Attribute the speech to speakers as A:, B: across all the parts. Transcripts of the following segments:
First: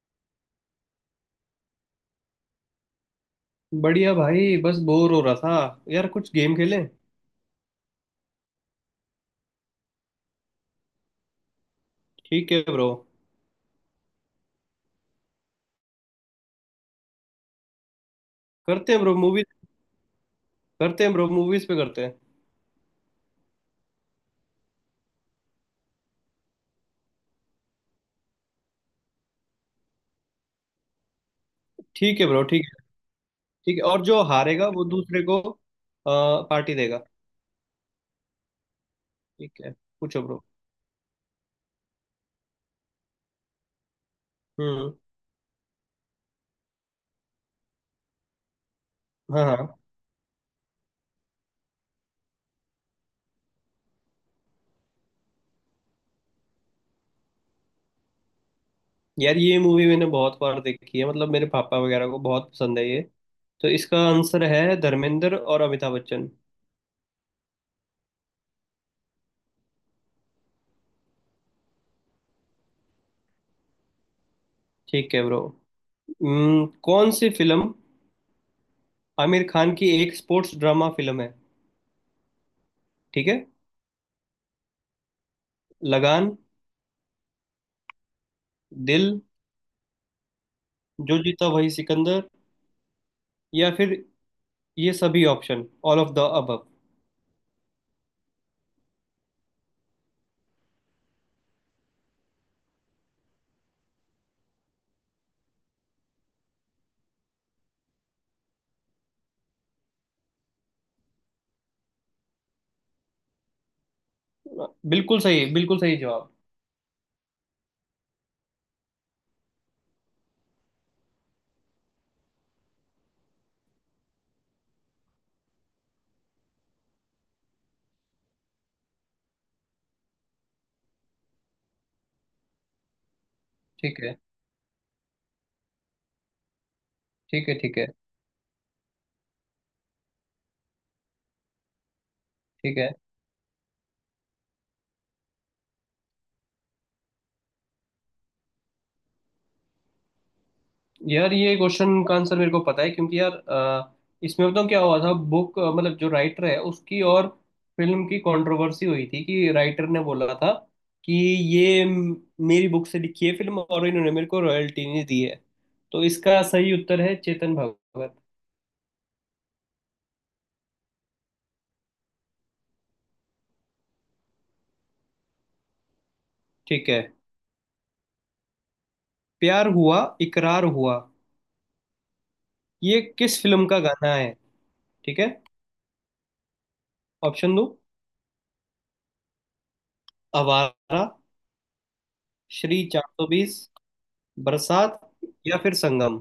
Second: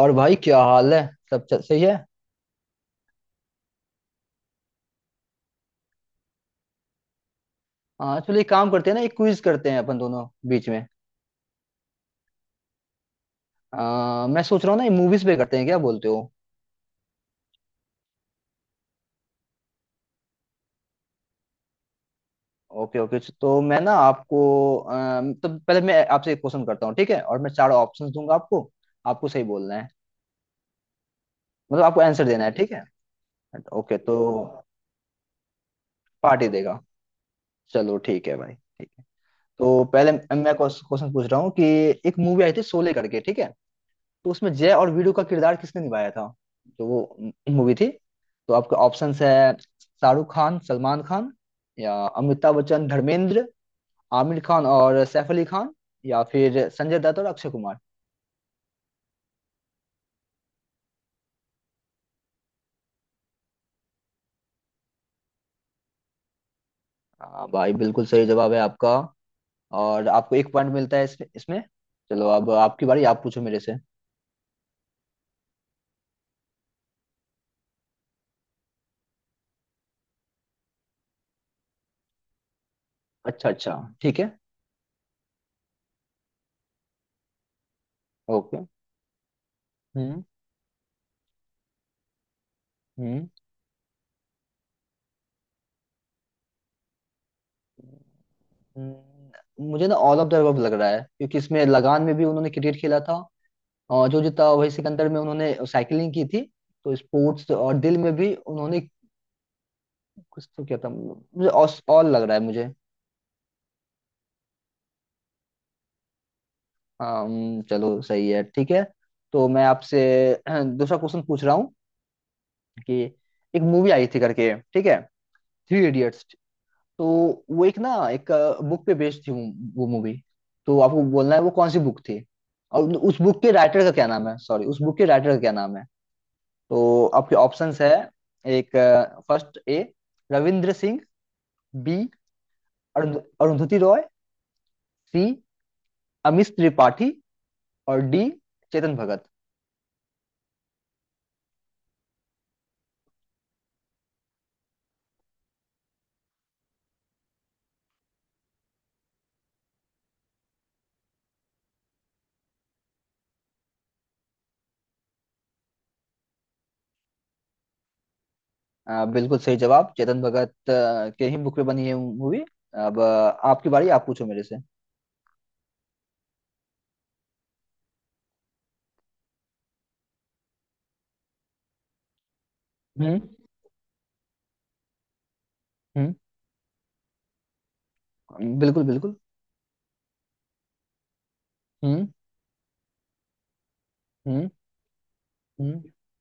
A: और भाई क्या हाल है। सब चल सही है।
B: बढ़िया भाई बस बोर हो रहा था यार कुछ गेम खेलें।
A: हाँ, चलो एक काम करते हैं ना, एक क्विज करते हैं अपन दोनों बीच में।
B: ठीक है ब्रो।
A: मैं सोच रहा हूँ ना, मूवीज पे करते हैं, क्या बोलते हो?
B: करते हैं ब्रो मूवीज। करते हैं ब्रो मूवीज पे करते हैं।
A: ओके ओके, तो मैं ना आपको आ, तो पहले मैं आपसे एक क्वेश्चन करता हूँ, ठीक है, और मैं चार ऑप्शंस दूंगा आपको। आपको सही बोलना है, मतलब आपको
B: ठीक
A: आंसर
B: है ब्रो
A: देना है,
B: ठीक
A: ठीक
B: है।
A: है।
B: ठीक है
A: ओके,
B: और
A: तो
B: जो हारेगा वो दूसरे को
A: पार्टी
B: पार्टी
A: देगा।
B: देगा।
A: चलो ठीक है भाई, ठीक है।
B: ठीक है।
A: तो पहले
B: पूछो ब्रो।
A: मैं क्वेश्चन पूछ रहा हूँ कि एक मूवी आई थी शोले करके, ठीक है, तो उसमें जय और
B: हम्म।
A: वीरू का किरदार किसने निभाया था? जो वो मूवी थी। तो आपके ऑप्शंस है,
B: हाँ हाँ।
A: शाहरुख खान सलमान खान, या अमिताभ बच्चन धर्मेंद्र, आमिर खान और सैफ अली खान, या फिर संजय दत्त और अक्षय कुमार।
B: यार ये मूवी मैंने बहुत बार देखी है मतलब मेरे पापा वगैरह को बहुत पसंद है ये। तो इसका आंसर है धर्मेंद्र और अमिताभ बच्चन।
A: हाँ भाई, बिल्कुल सही जवाब है आपका, और आपको एक पॉइंट मिलता है इसमें इसमें। चलो, अब आपकी बारी, आप पूछो मेरे से।
B: ठीक है ब्रो। कौन सी फिल्म आमिर खान की एक स्पोर्ट्स ड्रामा फिल्म है। ठीक है।
A: अच्छा अच्छा, ठीक है।
B: लगान।
A: ओके।
B: दिल।
A: हम्म।
B: जो जीता वही सिकंदर।
A: हम्म।
B: या फिर ये सभी option all of the above.
A: हम्म, मुझे ना ऑल ऑफ द अबव लग रहा है, क्योंकि इसमें लगान में भी उन्होंने क्रिकेट खेला था, और जो जीता वही सिकंदर में उन्होंने साइकिलिंग की थी, तो स्पोर्ट्स, और दिल में भी उन्होंने कुछ तो किया था। मुझे ऑल लग रहा है मुझे।
B: बिल्कुल सही जवाब।
A: हाँ चलो सही है, ठीक है। तो मैं आपसे दूसरा क्वेश्चन पूछ रहा हूँ कि एक मूवी आई थी करके, ठीक है, थ्री इडियट्स। तो वो एक ना एक बुक पे बेस्ड थी वो मूवी। तो आपको बोलना है वो कौन सी बुक थी और उस बुक के राइटर का
B: ठीक
A: क्या
B: है
A: नाम है, सॉरी, उस बुक के राइटर का क्या नाम है। तो आपके
B: ठीक है ठीक
A: ऑप्शंस
B: है
A: है, एक, first, A Ravindra Singh, B
B: ठीक है।
A: अरुण- अरुंधति रॉय, सी अमिश त्रिपाठी, और डी चेतन भगत।
B: यार ये क्वेश्चन का आंसर मेरे को पता है क्योंकि यार इसमें बताऊँ क्या हुआ था बुक मतलब जो राइटर है उसकी और फिल्म की कंट्रोवर्सी हुई थी कि राइटर ने बोला था कि ये म- मेरी बुक से लिखी है फिल्म और इन्होंने मेरे को रॉयल्टी नहीं दी है। तो इसका सही उत्तर है चेतन भगत।
A: बिल्कुल सही जवाब, चेतन भगत के ही बुक पे बनी है मूवी। अब आपकी बारी, आप पूछो मेरे से।
B: ठीक है। प्यार हुआ इकरार हुआ ये
A: हम्म।
B: किस फिल्म का गाना है। ठीक है। ऑप्शन दो।
A: बिल्कुल बिल्कुल।
B: आवारा।
A: हम्म।
B: श्री 420।
A: हम्म।
B: बरसात या फिर
A: हम्म
B: संगम।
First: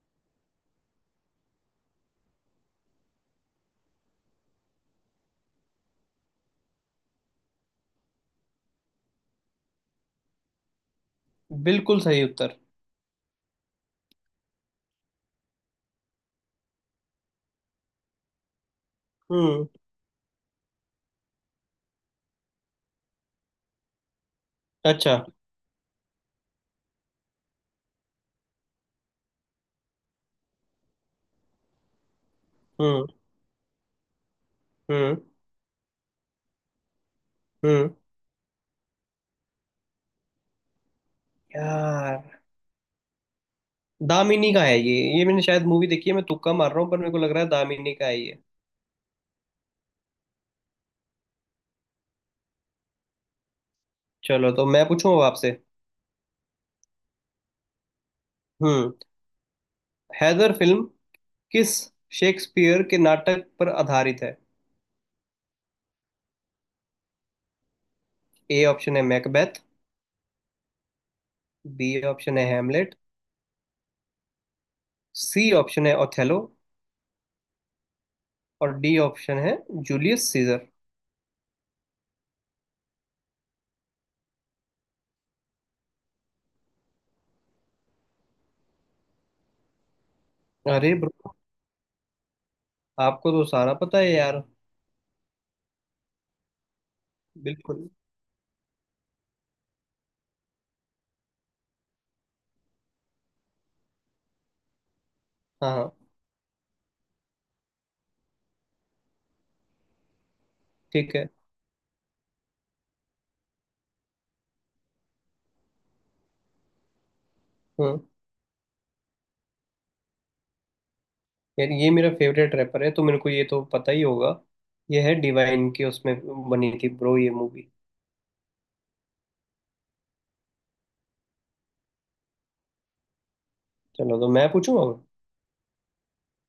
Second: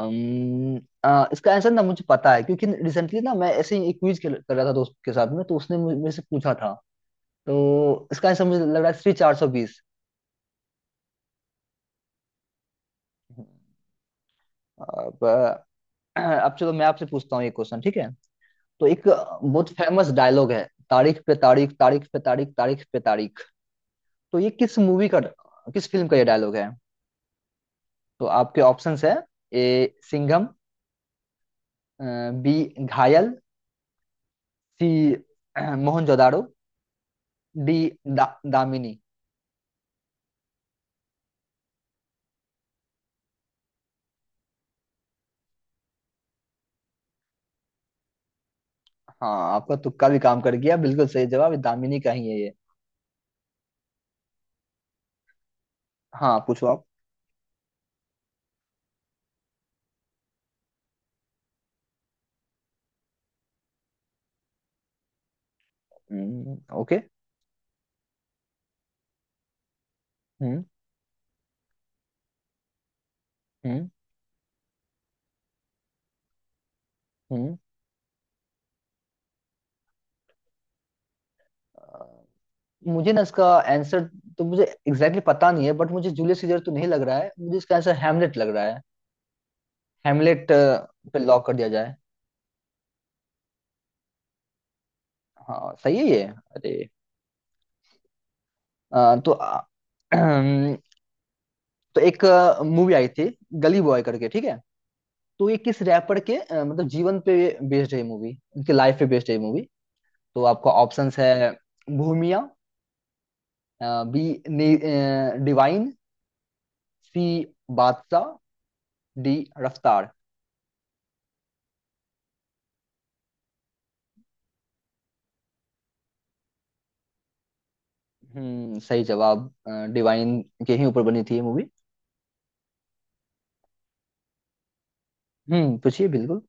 A: अम्म, इसका आंसर ना मुझे पता है, क्योंकि रिसेंटली ना मैं ऐसे ही एक क्विज कर कर रहा था दोस्त के साथ में, तो उसने मेरे से पूछा था। तो इसका आंसर मुझे लग रहा है श्री 420।
B: बिल्कुल सही उत्तर।
A: अब अब चलो मैं आपसे पूछता हूँ ये क्वेश्चन, ठीक है। तो एक
B: हम्म।
A: बहुत फेमस डायलॉग है, तारीख पे तारीख, तारीख पे तारीख, तारीख पे तारीख। तो ये किस मूवी
B: अच्छा।
A: का, किस फिल्म का ये डायलॉग है? तो आपके ऑप्शंस है, ए सिंघम, बी
B: हम्म
A: घायल, सी
B: हम्म
A: मोहनजोदाड़ो, डी
B: हम्म।
A: दा, दामिनी।
B: यार दामिनी का है ये। ये मैंने शायद मूवी देखी है मैं तुक्का मार रहा हूँ पर मेरे को लग रहा है दामिनी का है ये।
A: हाँ, आपका तुक्का भी काम कर गया, बिल्कुल सही जवाब, ये दामिनी का ही है ये।
B: चलो तो मैं पूछूं अब आपसे।
A: हाँ पूछो आप।
B: हम्म। हैदर फिल्म किस शेक्सपियर के नाटक पर आधारित है।
A: ओके।
B: ए ऑप्शन है मैकबेथ।
A: हम्म।
B: बी ऑप्शन है हेमलेट।
A: हम्म।
B: सी ऑप्शन है ओथेलो।
A: हम्म।
B: और डी ऑप्शन है जूलियस सीजर।
A: अ, मुझे ना इसका आंसर तो मुझे एग्जैक्टली exactly पता नहीं है, बट मुझे जूलियस सीजर तो नहीं लग रहा है, मुझे इसका आंसर हैमलेट लग रहा है, हेमलेट
B: अरे
A: पे
B: ब्रो
A: लॉक कर दिया जाए।
B: आपको तो सारा पता है यार।
A: हाँ सही है ये अरे।
B: बिल्कुल।
A: तो तो एक मूवी आई थी गली बॉय करके, ठीक है, तो ये
B: हाँ
A: किस
B: हाँ।
A: रैपर के मतलब जीवन पे बेस्ड है मूवी, उनके लाइफ पे बेस्ड है मूवी। तो आपका
B: ठीक
A: ऑप्शंस
B: है।
A: है, भूमिया, बी डिवाइन, सी
B: हम्म।
A: बादशाह, डी रफ्तार।
B: यार ये मेरा फेवरेट रैपर है तो मेरे को ये तो पता ही होगा। ये है डिवाइन की उसमें बनी थी ब्रो ये मूवी।
A: सही जवाब, डिवाइन के ही ऊपर बनी थी ये मूवी।
B: चलो तो मैं पूछूंगा अब?
A: पूछिए बिल्कुल।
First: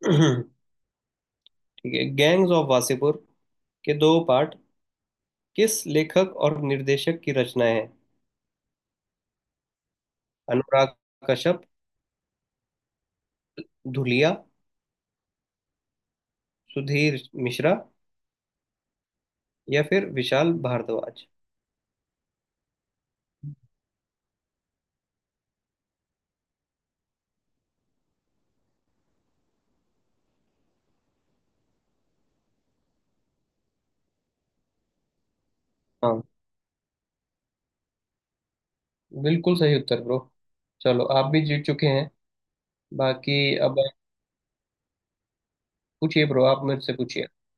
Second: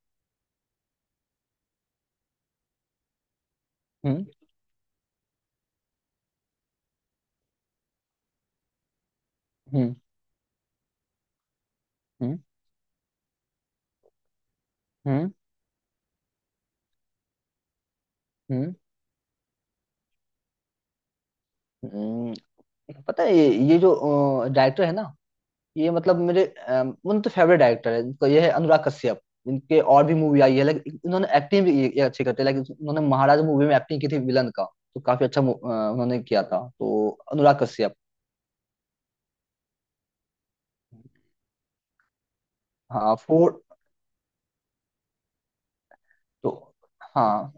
B: ठीक है गैंग्स ऑफ वासेपुर के दो
A: हम्म।
B: पार्ट किस लेखक और निर्देशक की रचनाएं हैं।
A: हम्म।
B: अनुराग कश्यप।
A: हम्म।
B: धुलिया।
A: हम्म।
B: सुधीर मिश्रा।
A: हम्म।
B: या फिर विशाल भारद्वाज।
A: हम्म, पता है ये जो डायरेक्टर है ना, ये मतलब मेरे उन तो फेवरेट डायरेक्टर है, इनका ये है अनुराग कश्यप। इनके और भी मूवी आई है, लेकिन इन्होंने एक्टिंग भी ये अच्छी करते हैं, लेकिन इन्होंने महाराज मूवी में एक्टिंग की थी विलन का, तो काफी अच्छा उन्होंने
B: हाँ
A: किया था। तो अनुराग कश्यप।
B: बिल्कुल सही उत्तर ब्रो। चलो आप भी जीत चुके हैं।
A: हाँ
B: बाकी
A: 4।
B: अब पूछिए ब्रो
A: तो
B: आप मुझसे पूछिए।
A: हाँ,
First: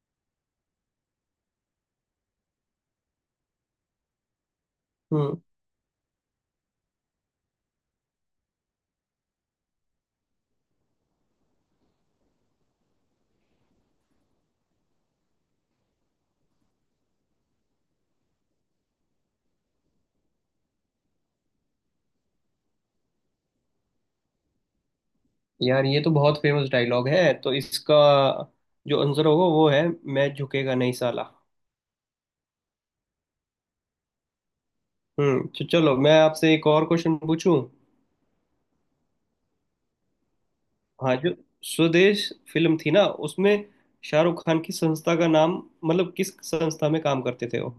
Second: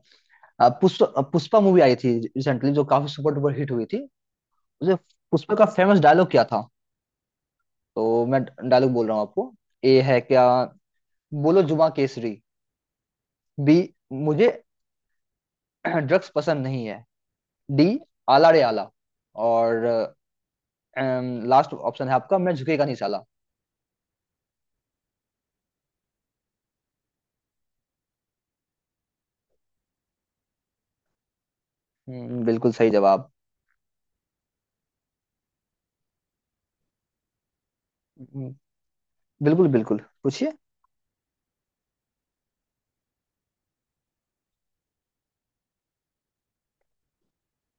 A: पुष्पा मूवी आई थी रिसेंटली जो काफी सुपर डुपर हिट हुई थी। मुझे,
B: हम्म।
A: पुष्पा का फेमस डायलॉग क्या था? तो मैं डायलॉग बोल रहा हूँ आपको। ए है क्या बोलो जुमा केसरी, बी मुझे ड्रग्स पसंद नहीं है, डी आला रे आला, और लास्ट ऑप्शन है आपका मैं झुकेगा नहीं साला।
B: यार ये तो बहुत फेमस डायलॉग है तो इसका जो आंसर होगा वो है मैं झुकेगा नहीं साला।
A: बिल्कुल सही जवाब।
B: तो चलो मैं आपसे एक और क्वेश्चन पूछूं।
A: हम्म, बिल्कुल बिल्कुल पूछिए।
B: हाँ जो स्वदेश फिल्म थी ना उसमें शाहरुख खान की संस्था का नाम मतलब किस संस्था में काम करते थे वो।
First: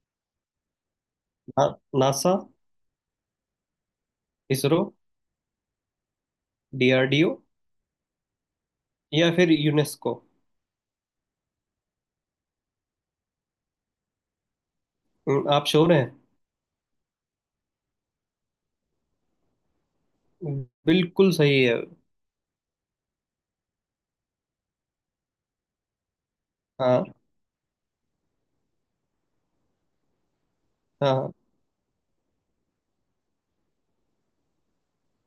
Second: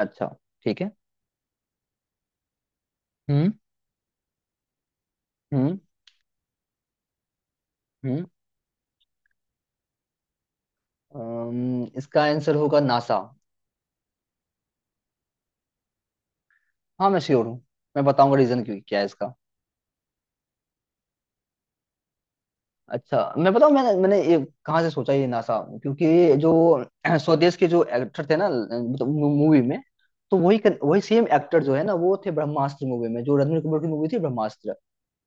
A: अच्छा, ठीक है।
B: ना, नासा
A: हम्म।
B: इसरो
A: हम्म।
B: डीआरडीओ
A: हम्म।
B: या फिर यूनेस्को।
A: इसका आंसर होगा नासा।
B: आप श्योर हैं।
A: हाँ मैं श्योर हूँ, मैं बताऊंगा रीजन क्यों क्या है इसका।
B: बिल्कुल सही है।
A: अच्छा मैं बताऊँ, मैंने मैंने ये कहाँ से सोचा ये नासा, क्योंकि जो
B: हाँ
A: स्वदेश के जो एक्टर थे ना मूवी में, तो वही वही सेम
B: हाँ
A: एक्टर जो है ना, वो थे ब्रह्मास्त्र मूवी में, जो रणबीर कपूर की मूवी थी ब्रह्मास्त्र।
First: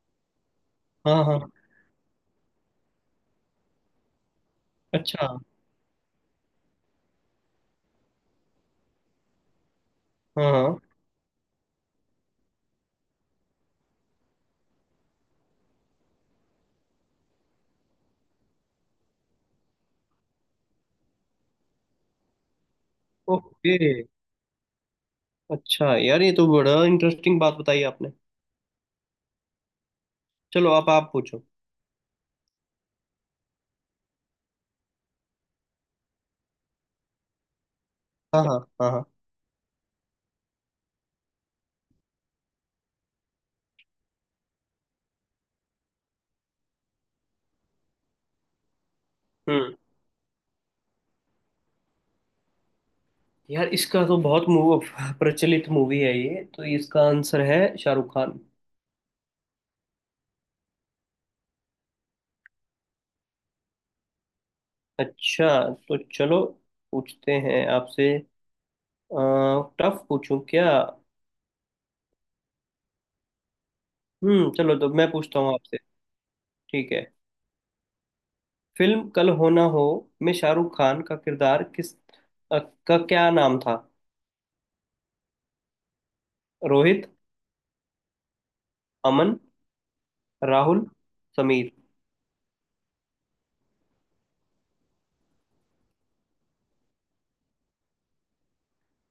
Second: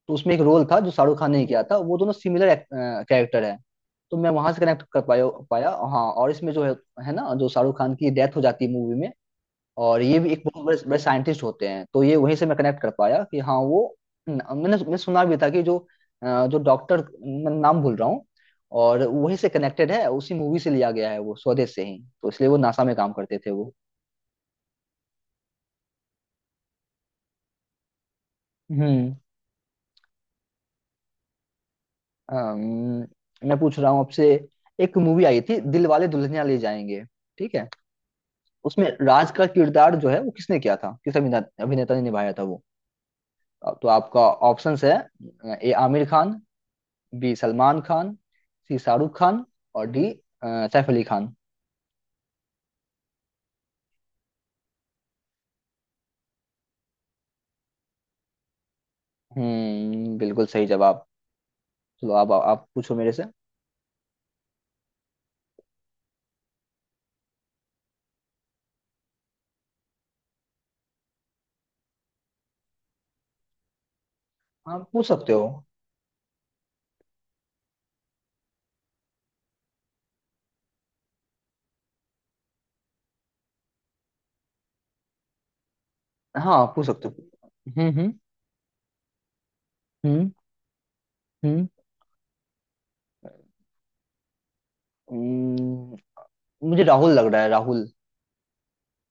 A: तो उसमें एक रोल था जो शाहरुख
B: हाँ
A: खान
B: हाँ।
A: ने किया था, वो दोनों सिमिलर कैरेक्टर है। तो मैं वहां से कनेक्ट कर पाया
B: अच्छा।
A: पाया हाँ, और इसमें जो है ना, जो शाहरुख खान की डेथ हो जाती है मूवी में, और ये भी एक बहुत बड़े
B: हाँ।
A: बड़े साइंटिस्ट होते हैं, तो ये वहीं से मैं कनेक्ट कर पाया कि हाँ वो मैंने मैंने सुना भी था कि जो जो डॉक्टर, मैं नाम भूल रहा हूँ, और वहीं से कनेक्टेड है, उसी मूवी से लिया गया है, वो स्वदेश से ही, तो इसलिए वो नासा में काम करते थे वो।
B: ओके। अच्छा यार ये तो बड़ा इंटरेस्टिंग बात बताई आपने।
A: हम्म।
B: चलो आप पूछो।
A: अम्म, मैं पूछ रहा हूँ आपसे, एक मूवी आई थी दिल वाले दुल्हनिया ले जाएंगे, ठीक है,
B: हाँ हाँ
A: उसमें
B: हाँ हाँ।
A: राज का किरदार जो है वो किसने किया था, किस अभिनेता अभिनेता ने निभाया था वो? तो आपका ऑप्शंस है, A Aamir Khan, B Salman Khan, C Shahrukh Khan,
B: हम्म।
A: और डी सैफ अली खान।
B: यार इसका तो बहुत मूव प्रचलित मूवी है ये तो इसका आंसर है शाहरुख खान।
A: बिल्कुल सही जवाब। चलो आप पूछो मेरे से।
B: अच्छा। तो चलो पूछते हैं आपसे। टफ पूछूं क्या। चलो
A: आप
B: तो
A: पूछ
B: मैं
A: सकते
B: पूछता
A: हो।
B: हूँ आपसे। ठीक है। फिल्म कल हो ना हो में शाहरुख खान का किरदार किस अ, का क्या नाम था।
A: हाँ पूछ
B: रोहित।
A: सकते हो। हम्म। हम्म।
B: अमन।
A: हम्म।
B: राहुल।
A: हम्म।
B: समीर।
A: हम्म, मुझे राहुल लग रहा है, राहुल।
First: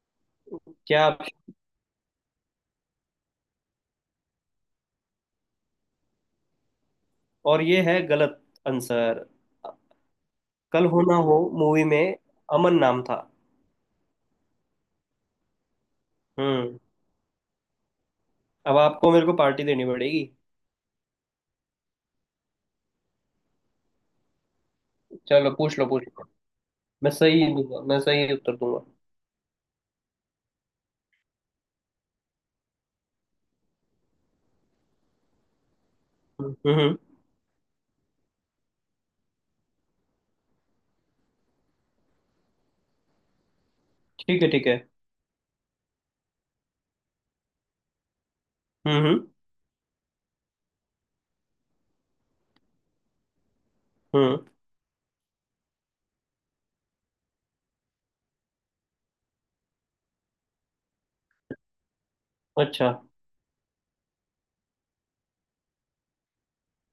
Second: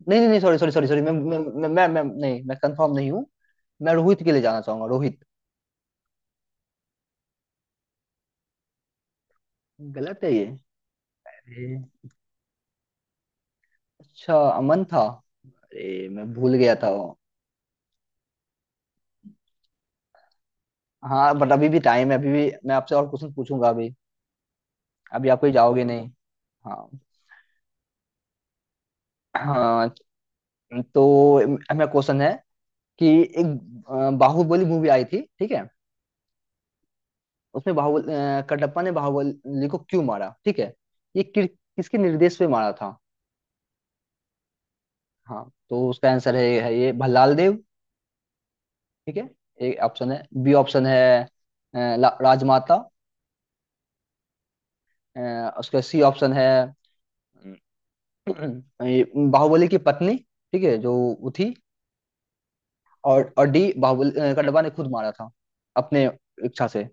A: नहीं नहीं नहीं, सॉरी सॉरी सॉरी सॉरी,
B: क्या आप।
A: नहीं मैं कंफर्म नहीं हूँ। मैं रोहित के लिए जाना चाहूंगा, रोहित।
B: और ये है गलत आंसर।
A: गलत है
B: कल हो ना हो मूवी
A: ये।
B: में अमन नाम था।
A: अच्छा, अमन था, अरे मैं भूल गया
B: हम्म।
A: था वो।
B: अब आपको मेरे को पार्टी देनी पड़ेगी।
A: हाँ बट अभी भी टाइम है, अभी भी मैं आपसे और क्वेश्चन पूछूंगा अभी, अभी आप
B: चलो
A: कोई
B: पूछ
A: जाओगे
B: लो पूछ
A: नहीं।
B: लो।
A: हाँ।
B: मैं सही दूंगा मैं सही उत्तर दूंगा।
A: हाँ, तो मेरा क्वेश्चन है कि एक बाहुबली मूवी आई थी, ठीक है,
B: हम्म।
A: उसमें कटप्पा ने बाहुबली को क्यों मारा, ठीक है, ये किसके निर्देश पे मारा था?
B: ठीक है
A: हाँ तो उसका आंसर है ये भल्लाल देव,
B: हम्म
A: ठीक
B: हम्म
A: है, एक ऑप्शन है, बी ऑप्शन है राजमाता,
B: हम्म,
A: उसका सी ऑप्शन है ये बाहुबली की पत्नी, ठीक है, जो वो थी,
B: अच्छा।
A: और डी बाहुबली कटवा ने खुद मारा था अपने इच्छा से।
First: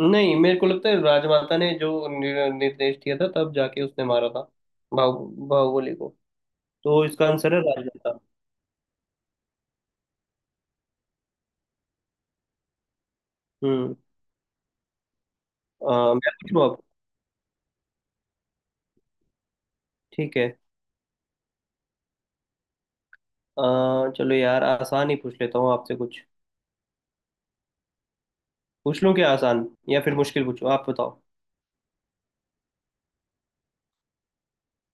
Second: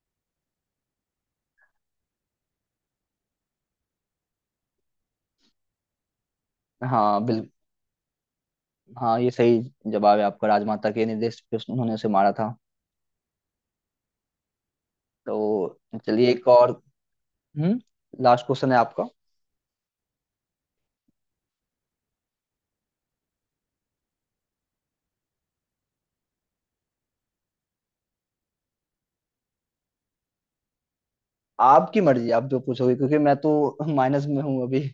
B: नहीं मेरे को लगता है राजमाता ने जो निर्देश दिया था तब जाके उसने मारा था बाहुबली को। तो
A: हाँ
B: इसका
A: बिल
B: आंसर है राजमाता।
A: हाँ ये सही जवाब है आपका, राजमाता के निर्देश पे उन्होंने उसे मारा था।
B: हम्म।
A: तो चलिए
B: मैं
A: एक
B: पूछूं
A: और।
B: अब।
A: हम्म, लास्ट क्वेश्चन है आपका।
B: ठीक है। अ, चलो यार आसान ही पूछ लेता हूँ आपसे कुछ। पूछ लूँ क्या आसान या फिर मुश्किल पूछूं आप बताओ।
A: आपकी मर्जी, आप जो पूछोगे, क्योंकि मैं तो माइनस में हूँ अभी।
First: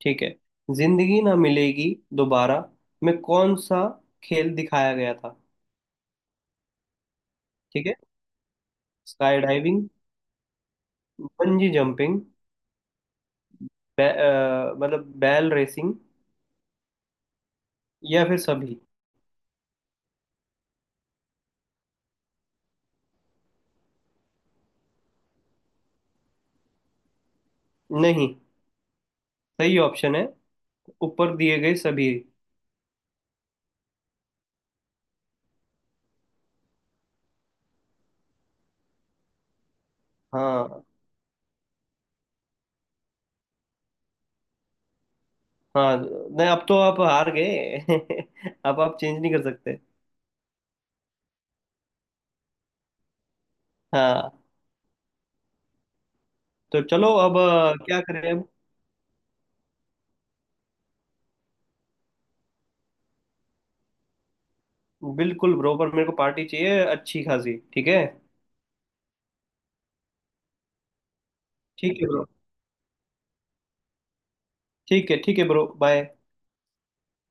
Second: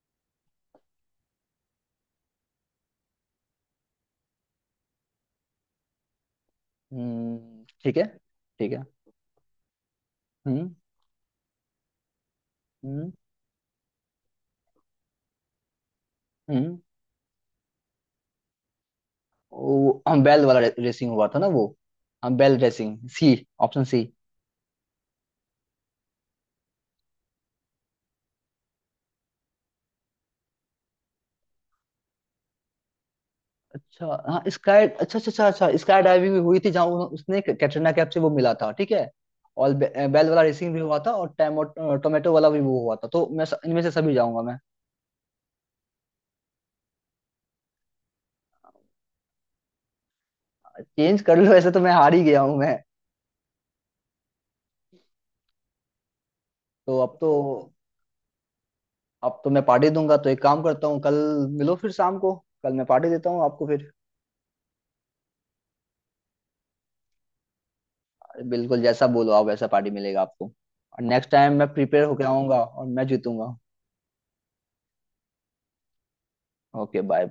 B: ठीक है। जिंदगी ना मिलेगी दोबारा में कौन सा खेल दिखाया गया था। ठीक है।
A: ठीक है। ठीक है।
B: Skydiving.
A: हम्म।
B: Bungee jumping.
A: हम्म।
B: मतलब बैल रेसिंग।
A: हम्म।
B: या फिर सभी।
A: वो हम बैल वाला रेसिंग हुआ था ना वो, हम बैल रेसिंग, सी, ऑप्शन सी।
B: नहीं सही ऑप्शन है ऊपर दिए गए सभी।
A: अच्छा हाँ स्काई, अच्छा अच्छा अच्छा अच्छा, स्काई डाइविंग भी हुई थी, जहाँ उसने कैटरीना कैफ से वो मिला था, ठीक है, और बेल वाला रेसिंग भी
B: हाँ।
A: हुआ था, और टैमो टोमेटो वाला भी वो हुआ था, तो मैं इनमें से सभी जाऊंगा मैं।
B: हाँ नहीं अब तो आप हार गए। अब आप चेंज नहीं कर सकते।
A: चेंज कर लो, ऐसे तो मैं हार ही गया हूँ मैं।
B: हाँ। तो
A: तो
B: चलो
A: अब तो,
B: अब क्या करें अब।
A: अब तो मैं पार्टी दूंगा, तो एक काम करता हूँ, कल मिलो फिर शाम को, कल मैं पार्टी देता हूँ आपको फिर।
B: बिल्कुल ब्रो पर मेरे को पार्टी चाहिए अच्छी खासी ठीक है।
A: बिल्कुल, जैसा बोलो आप वैसा पार्टी मिलेगा आपको, और नेक्स्ट टाइम मैं
B: ठीक
A: प्रिपेयर
B: है
A: होकर
B: ब्रो।
A: आऊंगा और मैं जीतूंगा।
B: ठीक है ब्रो बाय।
A: Okay bye.